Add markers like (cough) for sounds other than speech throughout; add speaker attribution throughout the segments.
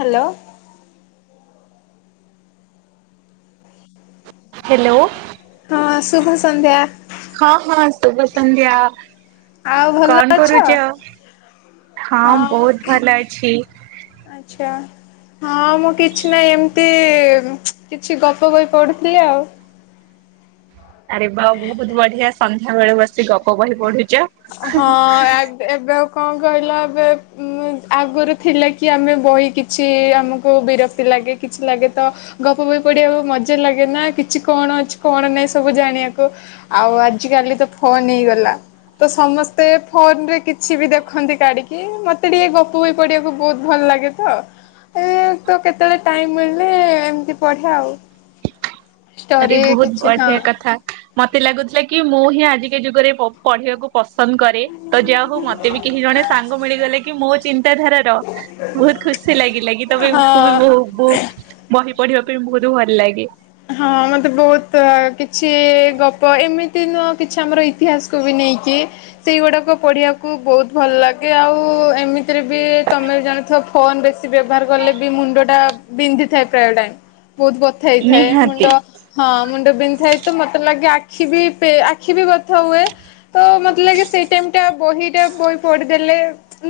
Speaker 1: Hello.
Speaker 2: Hello.
Speaker 1: ହଁ ଶୁଭ ସନ୍ଧ୍ୟା।
Speaker 2: ହଁ ହଁ, ଶୁଭ ସଂନ୍ଧ୍ୟା।
Speaker 1: ଆଉ ଭଲ
Speaker 2: କନ୍
Speaker 1: ଅଛ?
Speaker 2: କରୁଚ, ହଁ ବହୁତ ଭଲ ଅଛି।
Speaker 1: ଆଚ୍ଛା। ହଁ ମୁଁ କିଛି ନାଇଁ ଏମିତି କିଛି ଗପ ବହି ପଢୁଥିଲି ଆଉ।
Speaker 2: ଆରେ ବା ବହୁତ ବଢିଆ ସନ୍ଧ୍ୟା ବେଳେ ବସି ଗପ ବହି ପଢୁଚ।
Speaker 1: ହଁ, ଆ ଏବେ ଆଉ କଁ କହିଲ ଏବେ ଆଗୁରୁ ଥିଲା କି ଆମେ ବହି କିଛି ଆମକୁ ବିରକ୍ତି ଲାଗେ କିଛି ଲାଗେ ତ ଗପ ବହି ପଢିଆକୁ ମଜା ଲାଗେ ନା କିଛି କଣ ଅଛି କଣ ନାଇଁ ସବୁ ଜାଣିବାକୁ। ଆଉ ଆଜିକାଲି ତ ଫୋନ ହେଇଗଲା। ତ ସମସ୍ତେ ଫୋନରେ କିଛି ବି ଦେଖନ୍ତି କାଡିକି ମତେ ଟିକେ ଗପ ବହି ପଢ଼ିବାକୁ ବହୁତ ଭଲ ଲାଗେ। ତ ଏ ତ କେତେବେଳେ ଟାଇମ ମିଳିଲେ ଏମିତି ପଢେ ଆଉ।
Speaker 2: ଆରେ
Speaker 1: ଷ୍ଟୋରି
Speaker 2: ବହୁତ
Speaker 1: କିଛି ହଁ
Speaker 2: ବଢିଆ କଥା ମତେ ଲାଗୁଥିଲା କି ମୁଁ ହିଁ ଆଜିକା ଯୁଗରେ ପଢିବାକୁ ପସନ୍ଦ କରେ, ତ ଯାହା ହଉ ମତେ ବି କେହି ଜଣେ ସାଙ୍ଗ ମିଳିଗଲେ କି ମୋ ଚିନ୍ତାଧାରାର ବହୁତ ଖୁସି ଲାଗିଲା କି ତମେ
Speaker 1: ହଁ।
Speaker 2: ବ ବ ବହି ପଢିବା ପାଇଁ ବହୁତ ଭଲ ଲାଗେ।
Speaker 1: ହଁ ମତେ ବହୁତ କିଛି ଗପ ଏମିତି ନୁହଁ କିଛି ଆମର ଇତିହାସକୁ ବି ନେଇକି ସେଇଗୁଡାକ ପଢିବାକୁ ବହୁତ ଭଲ ଲାଗେ ଆଉ ଏମିତିରେ ବି ତମେ ଜାଣିଥ ଫୋନ ବେଶି ବ୍ୟବହାର କଲେ ବି ମୁଣ୍ଡ ଟା ବିନ୍ଧି ଥାଏ ପ୍ରାୟ ଟାଇମ ବହୁତ ବଥା ହେଇ ଥାଏ,
Speaker 2: ନିହାତି
Speaker 1: ମୁଣ୍ଡ। ହଁ ମୁଣ୍ଡ ବିନ୍ଧଥାଏ ତ ମତେ ଲାଗେ ଆଖି ବି ଆଖି ବି ବଥା ହୁଏ। ତ ମତେ ଲାଗେ ସେଇ ଟାଇମ ଟା ବହିଟା ବହି ପଢିଦେଲେ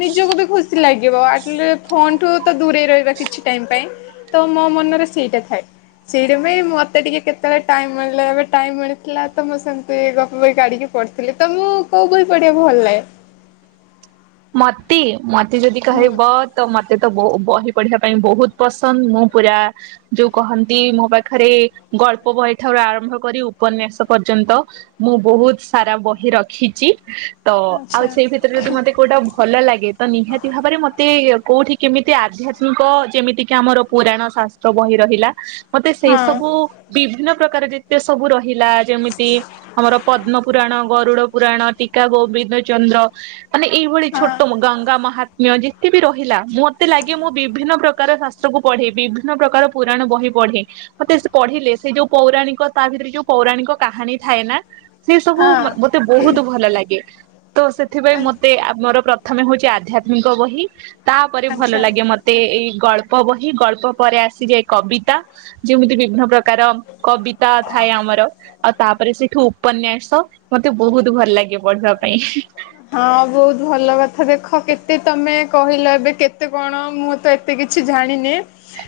Speaker 1: ନିଜକୁ ବି ଖୁସି ଲାଗିବ ଆଟଲି ଫୋନ ଠୁ ତ ଦୂରେଇ ରହିବା କିଛି ଟାଇମ ପାଇଁ। ତ ମୋ ମନରେ ସେଇଟା ଥାଏ। ସେଇଟା ବି ମତେ ଟିକେ କେତେବେଳେ ଟାଇମ ମିଳିଲେ ଏବେ ଟାଇମ ମିଳିଥିଲା ତ ମୁଁ ସେମିତି ଗପ ବହି କାଢିକି ପଡଥିଲି। ତମକୁ କୋଉ ବହି ପଢିବାକୁ ଭଲ ଲାଗେ?
Speaker 2: ମତେ, ମତେ ଯଦି
Speaker 1: ହୁଁ
Speaker 2: କହିବ ତ ମତେ ତ ବୋ ବହି ପଢିବା ପାଇଁ ବହୁତ ପସନ୍ଦ, ମୁଁ ପୁରା ଯୋଉ କହନ୍ତି ମୋ ପାଖରେ ଗଳ୍ପ ବହି ଠାରୁ ଆରମ୍ଭ କରି ଉପନ୍ୟାସ ପର୍ଯ୍ୟନ୍ତ ମୁଁ ବହୁତ ସାରା ବହି ରଖିଚି, ତ ଆଉ
Speaker 1: ଆଚ୍ଛା
Speaker 2: ସେଇ ଭିତରୁ ଯଦି ମତେ କୋଉଟା ଭଲ ଲାଗେ, ତ ନିହାତି ଭାବରେ ମତେ କୋଉଠି କେମିତି ଆଧ୍ୟାତ୍ମିକ ଯେମିତି କିି ଆମର ପୁରାଣ ଶାସ୍ତ୍ର ବହି ରହିଲା ମତେ ସେ
Speaker 1: ହଁ
Speaker 2: ସବୁ ବିଭିନ୍ନ ପ୍ରକାର ଯେ ତେ ସବୁ ରହିଲା ଯେମିତି ଆମର ପଦ୍ମ ପୁରାଣ। ଗରୁଡ ପୁରାଣ, ଟିକା ଗୋବିନ୍ଦ ଚନ୍ଦ୍ର ମାନେ ଏଇଭଳି
Speaker 1: ହଁ
Speaker 2: ଛୋଟ ଗଙ୍ଗା ମହା ତ୍ମ୍ୟ ଯେତେ ବିି ରହିଲା ମତେ ଲାଗେ ମୁଁ ବିଭିନ୍ନ ପ୍ରକାର ଶାସ୍ତ୍ରକୁୁ ପଢେ, ବିଭିନ୍ନ ପ୍ରକାର ପୁରାଣ ବହି ପଢ଼େ। ମତେ ସେ ପଢିଲେ ସେ ଯୋଉ ପୌରାଣିକ ତା ଭିତେରେ ଯୋଉ ପୌରାଣିକ କାହାଣୀ ଥାଏନା ସେ ସବୁ
Speaker 1: ହଁ
Speaker 2: ମତେ ବହୁତୁ ଭଲ ଲାଗେ, ତ ସେଥିପାଇଁ ମ ତେ ଆମର ପ୍ରଥମେ ହଉଚି ଆଧ୍ୟାତ୍ମିକ ବହି, ତାପରେ ଭଲ
Speaker 1: ଆଚ୍ଛା।
Speaker 2: ଲାଗେ ମ ତେ ଏଇ ଗଳ୍ପ ବହି ଗଳ୍ପ ପରେ ଆସିଯାଏ କବିତା। ଯେମିତି ବିଭିନ୍ନ ପ୍ରକାର କବିତା ଥାଏ ଆମର। ଆଉ ତାପରେ ସେଇଠୁ ଉପନ୍ୟାସ ମତେ ବହୁତୁ ଭଲ ଲାଗେ ପଢିବା ପାଇଁ।
Speaker 1: ହଁ ବହୁତ୍ ଭଲ କଥା ଦେଖ କେତେ ତମେ କହିଲ ଏବେ କେତେ କଣ, ମୁଁ ତ ଏ ତେ କିଛି ଜାଣିନି।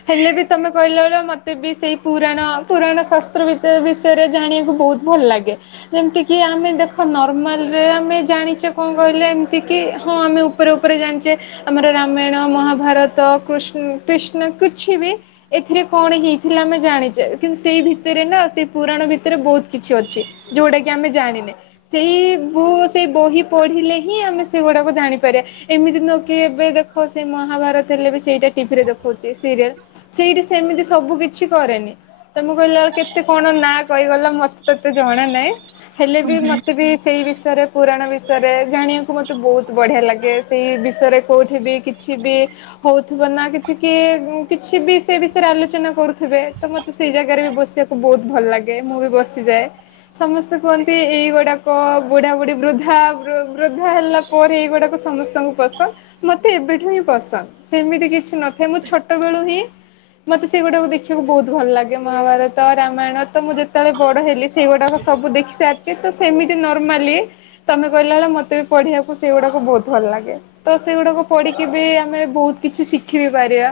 Speaker 1: ହେଲେ ବି ତମେ କହିଲା ଭଳିଆ ମତେ ବି ସେଇ ପୁରାଣ-ପୁରାଣ ଶାସ୍ତ୍ର ବିଷୟରେ ଜାଣିବାକୁ ବହୁତ୍ ଭଲ୍ ଲାଗେ ଯେମ୍ତି କିି ଆମେ ଦେଖ ନର୍ମାଲ୍ ରେ ଆମେ ଜାଣି ଚେ କଣ କହିଲେ ଏମ୍ତିକିି ହଁ ଆମେ ଉପରେ-ଉପରେ ଜାଣିଚେ। ଆମର ରାମାୟଣ, ମହାଭାରତ, କୃଷ୍ଣ କ୍ରୀଷ୍ଣ କିଛି ବି। ଏଥିରେ କଣ ହେଇଥିଲା ଆମେ ଜାଣିଚେ, କିନ୍ତୁ ସେଇ ଭିତେରେ ନା ସେଇ ପୁରାଣ ଭିତେରେ ବହୁତ୍ କିଛି ଅଛି। ଯୋଉଟା କି ଆମେ ଜାଣିନେ, ସେଇ ବୁ ସେଇ ବହି ପଢ଼ିଲେ ହିଁ ଆମେ ସେଗୁଡ଼ାକୁ ଜାଣିପାରିଆ। ଏମିତି ନୁହଁ କି ଏବେ ଦେଖ ସେ ମହାଭାରତ ହେଲେ ବି ସେଇଟା ଟିଭିରେ ଦେଖୋଉଚି ସିରିଏଲ୍ ସେଇଟି ସେମିତି ସବୁ କିଛି କରେନି। ତମେ କହିଲା ବେଳେ କେତେ କଣ ନାଁ କହିଗଲ ମତେ ତ ଏତେ ଜଣା ନାହିଁ। ହେଲେ ବି
Speaker 2: ହୁଁ
Speaker 1: ମତେ ବି ସେଇ ବିଷୟରେ ପୁରାଣ ବି ଷୟରେ ଜାଣିବାକୁ ମୋତେ ବହୁତ୍ ବଢ଼ିଆ ଲାଗେ, ସେଇ ବିଷୟରେ କୋଉଠି ବି କିଛି ବି ହଉଥିବ ନା କିଛି କିଏ କିଛି ବି ସେ ବିଷୟରେ ଆଲୋଚନା କରୁଥିବେ ତ ମତେ ସେଇ ଜାଗାରେ ବି ବସିଆକୁ ବହୁତ୍ ଭଲ ଲାଗେ, ମୁଁ ବି ବସିଯାଏ। ସମସ୍ତେ କୁହନ୍ତି ଏଇଗୁଡ଼ାକ ବୁଢ଼ାବୁଢ଼ୀ ବୃଦ୍ଧା ବୃ ବୃଦ୍ଧା ହେଲା ପରେ ଏଇଗୁଡାକ ସମସ୍ତଙ୍କୁ ପସନ୍ଦ। ମତେ ଏବେଠୁ ହିଁ ପସନ୍ଦ, ସେମିତି କିଛି ନଥାଏ ମୁଁ ଛୋଟବେଳୁ ହିଁ ମତେ ସେଇଗୁଡାକୁ ଦେଖିବାକୁ ବହୁତ୍ ଭଲ ଲାଗେ, ମହାଭାରତ, ରାମାୟଣ ତ ମୁଁ ଯେତବଳେ ବଡ ହେଲି ସେଇଗୁଡାକ ସବୁ ଦେଖି ସାରିଚି, ତ ସେମିତି ନର୍ମାଲି ତମେ କହିଲା ଭଳିଆ ମତେ ବି ପଢ଼ିବାକୁ ସେଇଗୁଡାକୁ ବହୁତ୍ ଭଲ୍ ଲାଗେ। ତ ସେଗୁଡାକୁ ପଢିକି ବି ଆମେ ବହୁତ୍ କିଛି ଶିଖି ବି ପାରିବା।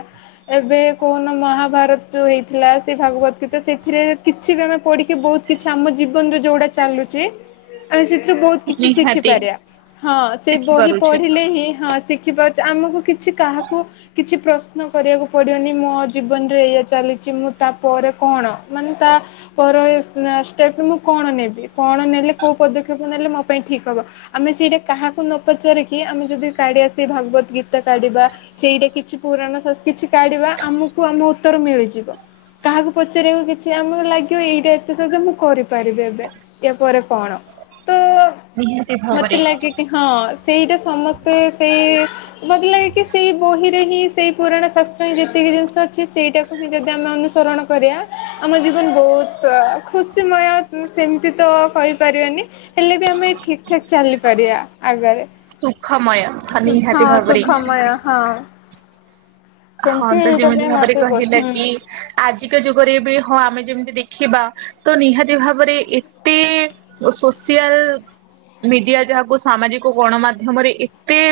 Speaker 1: ଏବେ (unintelligible) ମହାଭାରତ୍ ଯୋଉ ହେଇଥିଲା ସେ ଭାଗବତ୍ ଗୀତା ସେଥିରେ କିଛି ବି ଆମେ ପଢିକି ବହୁତ୍ କିଛି ଆମ ଜୀବନରେ ଯୋଉଡା ଚାଲୁଚି ଆମେ ସେଥିରୁ ବହୁତ୍ କିଛି
Speaker 2: ନିହାତି
Speaker 1: ଶିଖିପାରିବଆ, ହଁ ସେ ବହି
Speaker 2: ଶିଖିପାରୁଛେ
Speaker 1: ପଢିଲେ ହିଁ ହଁ ସି (unintelligible) ଆମକୁ କିଛି କାହାକୁ କିଛି ପ୍ରଶ୍ନ କରିବାକୁ ପଡିବନି, ମୋ ଜୀବନରେ ଏଇ ଚାଲିଚି ମୁଁ ତା ପରେରେ କଣ ମାନେ ତା ପର ଷ୍ଟେପ୍ ମୁଁ କଣ ନେବି, କଣ ନେଲେ କୋଉ ପଦକ୍ଷେପ ନେଲେ ମୋ ପାଇଁ ଠିକ୍ ହବ। ଆମେ ସେଇଟା କାହାକୁ ନ ପଚାରିକି ଆମେ ଯଦି କାଢିଆ ସେଇ ଭଗବତ ଗୀତା କାଢିବା। ସେଇଟା କିଛି ପୁରାଣ ସା କିଛି କାଢିବା ଆମକୁ ଆମ ଉତ୍ତର ମିଳିଯିବ। କାହାକୁ ପଚାରିବାକୁ କିଛି ଆମକୁ ଲାଗିବ ଏଇଟା ଏତେ ସହଜ ମୁଁ କରିପାରିବି ଏବେ। ୟା ପରେ କଣ, ତ
Speaker 2: ହୁଁ।
Speaker 1: ମତେ ଲାଗେ କି ହଁ, ସେଇଟା ସମସ୍ତେ ସେଇ ମତେ ଲାଗେ କି ସେଇ ବହିରେ ହିଁ ସେଇ ପୁରଣ ଶାସ୍ତ୍ର ହିଁ ଯେତିକି ଜିନିଷ ଅଛି ସେଇଟା ହିଁ ଯଦି ଆମେ ଅନୁସରଣ କରିବା, ଆମ ଜୀବନ ବହୁତ୍ ଖୁସିମୟ ସେମିତି ତ କହିପାରିବାନି ହେଲେ ବି ଆମେ ଠିକ ଠାକ ଚାଲିପାରିବା ଆଗରେ।
Speaker 2: ସୁଖମୟ।
Speaker 1: ହଁ
Speaker 2: ନିହାତି ଭାବରେ
Speaker 1: ସୁଖମୟ ହଁ।
Speaker 2: ହଁ
Speaker 1: ସେମିତି
Speaker 2: ତ
Speaker 1: ଏଇଟା
Speaker 2: ଯେମିତି
Speaker 1: ପାଇଁ
Speaker 2: ଭାବରେ
Speaker 1: ମତେ ବହୁତ
Speaker 2: କହିଲା
Speaker 1: ହୁଁ
Speaker 2: କି ଆଜିକା ଯୁଗରେ ବି ହଁ ଆମେ ଯେମିତି ଦେଖିବା। ତ ନିହାତି ଭାବରେ ଏତେ ସୋସିଆଲ ମିଡିଆ ଯାହାକୁ ସାମାଜିକ ଗଣମାଧ୍ୟମରେ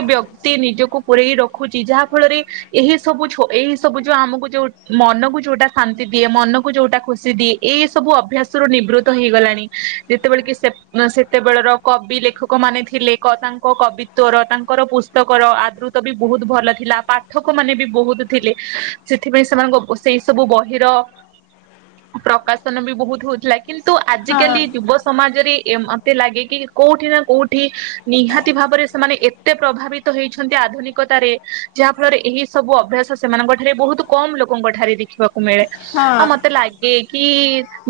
Speaker 2: ବ୍ୟକ୍ତି ନିଜକୁ ପୂରେଇ ରଖୁଛି ଯାହା ଫଳରେ ଏହି ସବୁ ଏଇ ସବୁ ଯୋଉ ଆମକୁ ଯୋଉ ମନକୁ ଯୋଉଟା ଶାନ୍ତି ଦିଏ ମନକୁ ଯୋଉଟା ଖୁସି ଦିଏ ଏଇ ସବୁ ଅଭ୍ୟାସ ର ନିବୃତ୍ତ ହେଇଗଲାଣି ଯେତେବେଳେ କି ସେ ସେତେବେଳର କବି ଲେଖକ ମାନେ ଥିଲେ ତାଙ୍କ କବିିତ୍ୱର ତାଙ୍କର ପୁସ୍ତକର ଆଦୃତ ବି ବହୁତ ଭଲ ଥିଲା ପା ପାଠକ ମାନେ ବି ବହୁତ ଥିଲେ ସେଥିପାଇଁ ସେମାନଙ୍କ ସେଇ ସବୁ ବହିର ପ୍ରକାଶନ ବି ବହୁତ ହଉଥିଲା। କିନ୍ତୁ ଆଜିକାଲି
Speaker 1: ହଁ
Speaker 2: ଯୁବ ସମାଜରେ ମତେ ଲାଗେ କି କୋଉଠି ନା କୋଉଠି ଏଇଠି ନିହାତି ଭାବରେ ସେମାନେ ଏତେ ପ୍ରଭାବିତ ହେଇଛନ୍ତି ଆଧୁନିକତାରେ ଯାହା ଫଳରେ ଏହି ସବୁ ଅଭ୍ୟାସ ସେମାନଙ୍କ ଠାରେ ବହୁତ କମ ଲୋକଙ୍କ ଠାରେ ଦେଖିବାକୁ ମିଳେ
Speaker 1: ହଁ।
Speaker 2: ଆଉ ମତେ ଲାଗେ ଏ କି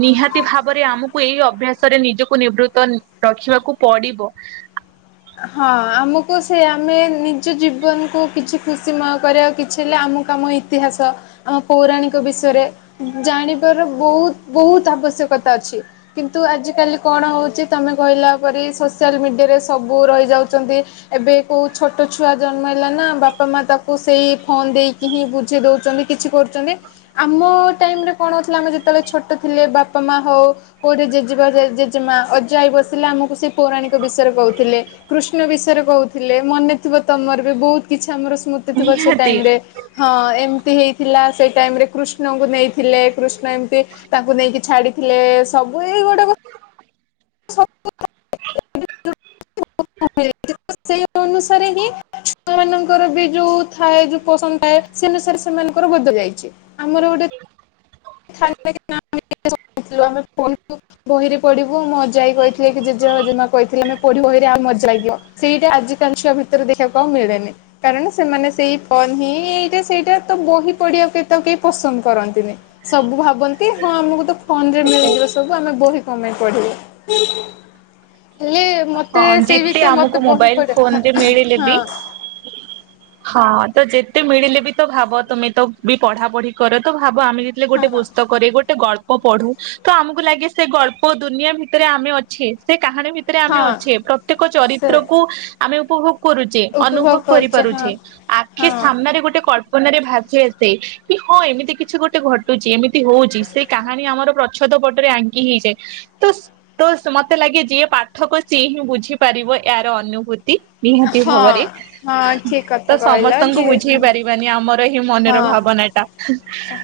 Speaker 2: ନିହାତି ଭାବରେ ଆମକୁ ଏଇ ଅଭ୍ୟାସରେ ନିଜକୁ ନିବୃତ୍ତ ରଖିବାକୁ ପଡିବ।
Speaker 1: ହଁ ଆମକୁ ସେ ଆମେ ନିଜ ଜୀବନକୁ କିଛି ଖୁସିମୟ କରିବାକୁ କିଛି ହେଲେ ଆମକୁ ଆମ ଇତିହାସ ଆମ ପୌରାଣିକ ବିଷୟରେ ଜାଣିବାର ବହୁତ ବହୁତ ଆବଶ୍ୟକତା ଅଛି କିନ୍ତୁ ଆଜିକାଲି କଣ ହେଉଛି ତମେ କହିଲା ପରି ସୋସିଆଲ ମିଡ଼ିଆରେ ସବୁ ରହିଯାଉଛନ୍ତି ଏବେ କୋଉ ଛୋଟ ଛୁଆ ଜନ୍ମ ହେଲା ନା ବାପା ମା ତାକୁ ସେଇ ଫୋନ ଦେଇକି ହିଁ ବୁଝେଇ ଦଉଛନ୍ତି କିଛି କରୁଛନ୍ତି ଆମ ଟାଇମରେ କଣ ହେଉଥିଲା ଆମେ ଯେତେବେଳେ ଛୋଟ ଥିଲେ ବାପା ମା ହଉ କୋଉଠି ଜେଜେବବା ଜେେମା ଅଜାଇ ବସିଲେ ଆମକୁ ସେ ପୌରାଣିକ ବିଷୟରେ କହୁ ଥିଲେ କୃଷ୍ଣ ବିଷୟରେ କହୁଥିଲେ ମନେ ଥିବ ତମର ବି ବହୁତ କିଛି ଆମର ସ୍ମୃତି ଥିବ ସେ
Speaker 2: ନିହାତି
Speaker 1: ଟାଇମ ରେ ହଁ ଏମିତି ହେଇଥିଲା ସେଇ ଟାଇମ ରେ କୃଷ୍ଣଙ୍କୁ ନେଇଥିଲେ କୃଷ୍ଣ ଏମିତି ତାଙ୍କୁ ନେଇକି ଛାଡିଥିଲେ ସବୁ ଏଇ ଗୋଟେ ସବୁ ତ (inaudible) ସେଇ ଅନୁସାରେ ହିଁ ଛୁଆ ମାନଙ୍କର ବି ଯୋଉ ଥାଏ ଯୋଉ ପସନ୍ଦ ଥାଏ ସେ ଅନୁସାରେ ସେମାନଙ୍କର ବଦଳି ଯାଇଛି ଆମର ଗୋଟେ (inaudible) ବହିରେ ପଢିବୁ ଅଜା ଆଈ କହିଥିଲେ କି ଜେଜେ ଜେଜେମା କହିଥିଲେ ମମେ ପଢିବୁ ବହିରେ ଆଉ ମଜା ହେଇକିଅ ସେଇଟା ଆଜି କାଲି ଛୁଆ ଭିତରେ ଦେଖିବାକୁ ଆଉ ମିଳେନି। କାରଣ ସେମାନେ ସେଇ ଫୋନ ହିଁ ଏଇଟା ସେଇଟା ତ ବହି ପଡିିବାକୁ କେ ତ କେହି ପସନ୍ଦ କରନ୍ତିନି। ସବୁ ଭାବନ୍ତି ହଁ ଆମକୁ ତ ଫୋନରେ ମିଳିଯିବ ସବୁ ଆମେ ବହି କଣ ପାଇଁ ପଢିବୁ? ହେଲେ ମତେ
Speaker 2: ହଁ
Speaker 1: ସେଇ
Speaker 2: ଯେତେ
Speaker 1: ବିଷୟ
Speaker 2: ଆମକୁ
Speaker 1: ମତେ ବହୁତ୍
Speaker 2: ମୋବାଇଲ ଫୋନ
Speaker 1: ପଡିବ
Speaker 2: ରେ ମିଳିଲେ
Speaker 1: ହଁ।
Speaker 2: ବି ହଁ ତ ଯେତେ ମିଳିଲେ ବି ତ ଭାବ ତମେ ତ ବି ପଢା ପଢି କର ତ ଭାବ ଆମେ ଯେ ହେଲେ ଗୋଟେ
Speaker 1: ହଁ।
Speaker 2: ପୁସ୍ତକ। କରେ ଗୋଟେ ଗଳ୍ପ ପଢୁ ତ ଆମକୁ ଲାଗେ ସେ ଗଲ୍ପ ଦୁନିଆ ଭିତରେ ଆମେ ଅଛେ ସେ କାହାଣୀ ଭି ଆମେ
Speaker 1: ହଁ
Speaker 2: ଅଛେ ପ୍ରତ୍ୟେକ
Speaker 1: ସେ
Speaker 2: ଚରିତ୍ରକୁୁ ଆମେ ଉପଭୋଗ କରୁଛେ
Speaker 1: ଉପଭୋଗ
Speaker 2: ଅନୁଭବ
Speaker 1: କରୁଛେ
Speaker 2: କରିପାରୁଛେ
Speaker 1: ହଁ।
Speaker 2: ଆଖି
Speaker 1: ହଁ
Speaker 2: ସାମ୍ନାରେ ଗୋଟେ କଳ୍ପ ଳ୍ପନାରେ ଭା ଆସେ କି ହଁ ଏମିତି କିଛି ଗୋଟେ ଘଟୁଛି ଏମିତି ହଉଛି ସେ କାହାଣୀ ଆମର ଛଦ ପଟରେ ଆଙ୍କି ହେଇଯାଏ ତ ତ ମତେ ଲାଗେ ଯିଏ ପାଠ କୁ ସିଏ ହିଁ ବୁଝିପାରିବ ଏଆର ଅନୁଭୂତି। ନିହାତି
Speaker 1: ହଁ
Speaker 2: ଭାବରେ
Speaker 1: ହଁ ଠିକ କଥା
Speaker 2: ତ
Speaker 1: କହିଲ
Speaker 2: ସମସ୍ତଙ୍କୁ
Speaker 1: ଯିଏ
Speaker 2: ବୁଝେଇ
Speaker 1: ହୁଁ।
Speaker 2: ପାରି ବାନି ଆମର ଏହି
Speaker 1: ହଁ
Speaker 2: ମନର ଭାବନା ଟା ହେଁ।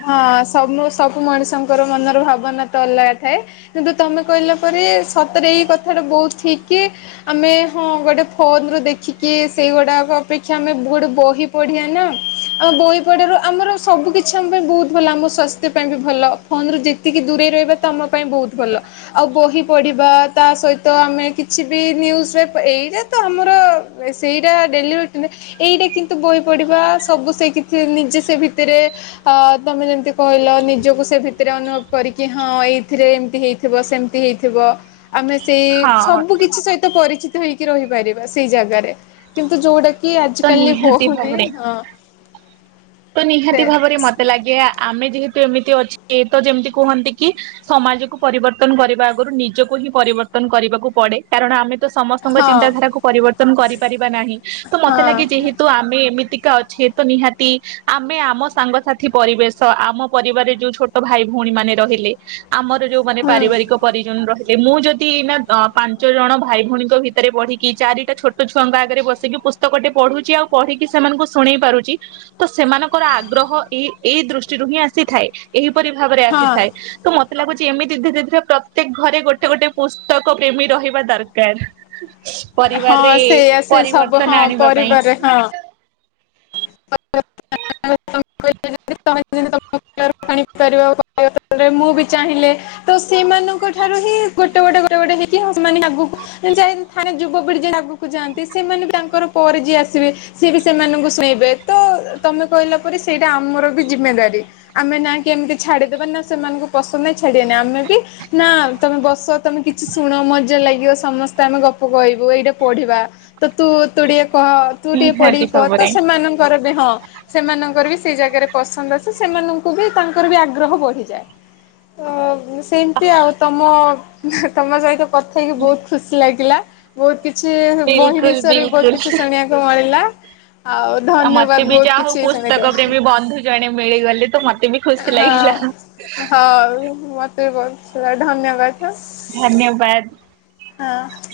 Speaker 1: ହଁ ସବୁ ସବୁ ମଣିଷଙ୍କର ମନର ଭାବନା ତ ଅଲଗା ଥାଏ। କିନ୍ତୁ ତମେ କହିଲା ପରେ ସତରେ ଏଇ କଥା ଟା ବହୁତ ଠିକ କି। ଆମେ ହଁ ଗୋଟେ ଫୋନ ରୁ ଦେଖିକି ସେଇଗୁଡ଼ାକ ଅପେକ୍ଷା ଆମେ ବହି ଟେ ବହି ପଢ଼ିଆ ନା। ଆମ ବହି ପଢ଼ିବାରୁ ଆମର ସବୁ କିଛି ଆମ ପାଇଁ ବହୁତ ଭଲ ଆମ ସ୍ୱାସ୍ଥ୍ୟ ପାଇଁ ବି ଭଲ ଫୋନ ରୁ ଯେ ଏତିକି ଦୂରେଇ ରହିବା ତମ ପାଇଁ ବହୁତ ଭଲ। ଆଉ ବହି ପଢିବା ତା ସହିତ ଆମେ କିଛି ବି ନିଉଜରେ ପ ଏଇତା ତ ଆମର ଏ ସେଇଟା ଡେଲି ରୁଟିନ ଏଇଟା କିନ୍ତୁ ବହି ପଢିବା ସବୁ ସେ କିଛି ନିଜେ ସେ ଭିତରେ। ଅ ତମେ ଯେମତି କହିଲ ନିଜକୁ ସେ ଭିତରେ ଅନୁଭବ କରିକି ହଁ ଏଇଥିରେ ଏମିତି ହେଇ ଥିବ ସେମିତି ହେଇଥିବ। ଆମେ ସେଇ
Speaker 2: ହଁ
Speaker 1: ସବୁ କିଛି ସହିତ ପରିଚିତ ହେଇକି ରହିପାରିବା ସେଇ ଜାଗାରେ କିନ୍ତୁ ଯୋଉଟା। କି ଆଜି
Speaker 2: ତ
Speaker 1: କାଲି
Speaker 2: ନିହାତି
Speaker 1: ହଉନି
Speaker 2: ଭାବରେ
Speaker 1: ହଁ।
Speaker 2: ତ
Speaker 1: ସେ
Speaker 2: ନିହାତି ଭାବରେ ମତେ ଲାଗେ ଆ ଆମେ ଯେହେତୁ ଏମିତି ଅଛେ ତ ଯେମିତି କୁହନ୍ତି କି। ସମାଜକୁ ପରିବର୍ତ୍ତନ କରିବା ଆଗରୁ ନିଜକୁ ହିଁ ପରିବର୍ତ୍ତନ କରିବାକୁ ପଡେ। କାରଣ ଆମେ ତ ସମସ୍ତଙ୍କ
Speaker 1: ହଁ
Speaker 2: ଚିନ୍ତାଧାରାକୁ ପରିବର୍ତ୍ତନ କରିପାରିବା ନାହିଁ। ତ ମତେ ଲାଗେ
Speaker 1: ହଁ
Speaker 2: ଯେହେତୁ ଆମେ ଏମିତିକା ଅଛେ ତ ନିହାତି। ଆମେ ଆମ ସାଙ୍ଗସାଥି ପରିବେଶ ଆମ ପରିବାରରେ ଯୋଉ ଛୋଟ ଭାଇ, ଭଉଣୀ ମାନେ ରହିଲେ। ଆମର ଯୋଉ ମାନେ
Speaker 1: ହୁଁ
Speaker 2: ପାରିବାରିକ ପରିଜନ ରହି ଏ ମୁଁ ଯଦି ଏଇନା ଅଁ ପାଞ୍ଚ ଜଣ ଭାଇ, ଭଉଣୀଙ୍କ ଭିତରେ ପଢିକି ଚାରିଟା ଛୋଟ ଛୁଆଙ୍କ ଆଗରେ ବସିକି ପୁ ତକ ଟେ ପଢ଼ୁଛି ଆଉ ପଢିକି ସେମାନଙ୍କୁ ଶୁଣେଇ ପାରୁଛି। ତ ସେମାନଙ୍କର ଆଗ୍ରହ ଏଇ ଏଇ ଦୃଷ୍ଟିରୁ ହିଁ ଆସିଥାଏ ଏହିପରି ଭାବରେ
Speaker 1: ହଁ
Speaker 2: ଆସିଥାଏ। ତ ମତେ ଲାଗୁଛି ଏମିତି ଧୀରେ ଧୀରେ ପ୍ରତ୍ୟେକ ଘରେ ଗୋଟେ ଗୋଟେ ପୁସ୍ତକ ପ୍ରେମୀ ରହିବା ଦରକାର।
Speaker 1: ହଁ
Speaker 2: ପରିବାରରେ
Speaker 1: ସେଇଆ ସେ ସବୁ
Speaker 2: ପରିବର୍ତ୍ତନ
Speaker 1: ହଁ
Speaker 2: ଆଣିବା ପାଇଁ
Speaker 1: ପରିବାରେ ହଁ। (inaudible) ତାପରେ ମୁଁ ବି ଚାହିଁଲେ ତ ସେମାନଙ୍କ ଠାରୁ ହିଁ ଗୋଟେ ଗୋଟେ ଗୋଟେ ଗୋଟେ ହେଇକି ହଁ ସେମାନେ ଆଗକୁ। ଯାଇ ଥାନେ ଯୁବପିଢି ଯେମିତି ଆଗକୁ ଯାଆନ୍ତି ସେମାନେ ବି ତାଙ୍କର ପରେ ଯିଏ ଆସିବେ। ସିଏ ବି ସେମାନଙ୍କୁ ଶୁଣେଇବେ ତ ତମେ କହିଲା ପରେ ସେଇଟା ଆମର ବି ଜିମେଦାରି। ଆମେ ନା କି ଏମିତି ଛାଡିଦବା ନା ସେମାନଙ୍କୁ ପସନ୍ଦ ନାଇଁ ଛାଡିବାନି ଆମେ ବି। ନା ତମେ ବସ ତମେ କିଛି ଶୁଣ ମଜା ଲାଗିବ ସମସ୍ତେ ଆମେ ଗପ କହିବୁ ଏଇଟା ପଢିବା। ତ ତୁ ତୁ ଟିକେ କହ ତୁ ଟିକେ
Speaker 2: ନିହାତି
Speaker 1: ପଢିକି କ ତ
Speaker 2: ଭାବରେ।
Speaker 1: ସେମାନଙ୍କର ବି ହଁ। ସେମାନଙ୍କର ବି ସେଇ ଜାଗାରେ ପସନ୍ଦ ଆସେ ସେମାନଙ୍କୁ ବି ତାଙ୍କର ବି ଆଗ୍ରହ ବଢିଯାଏ। ଅ ସେମିତି ଆଉ ତମ ତମ ସହିତ କଥା ହେଇକି ବହୁତ ଖୁସି ଲାଗିଲା। ବହୁତ କିଛି ବହି
Speaker 2: ବିଲକୁଲ
Speaker 1: ବିଷୟରେ ବି
Speaker 2: ବିଲକୁଲ
Speaker 1: ବହୁତ କିଛି ଶୁଣିବାକୁ ମିଳିଲା ଆଉ।
Speaker 2: ଆ
Speaker 1: ଧନ୍ୟବାଦ
Speaker 2: ମତେ ବି
Speaker 1: ବହୁତ
Speaker 2: ଯା ହଉ
Speaker 1: କିଛି ଶୁଣିକି
Speaker 2: ପୁସ୍ତକ
Speaker 1: ହଁ।
Speaker 2: ପ୍ରେମୀ ବନ୍ଧୁ ଜଣେ ମିଳିଗଲେ ତ ମତେ ବି ଖୁସି ଲାଗିଲା।
Speaker 1: ହଉ ମତେ ବି ବହୁ (unintelligible) ଧନ୍ୟବାଦ।
Speaker 2: ଧନ୍ୟବାଦ।
Speaker 1: ହଁ।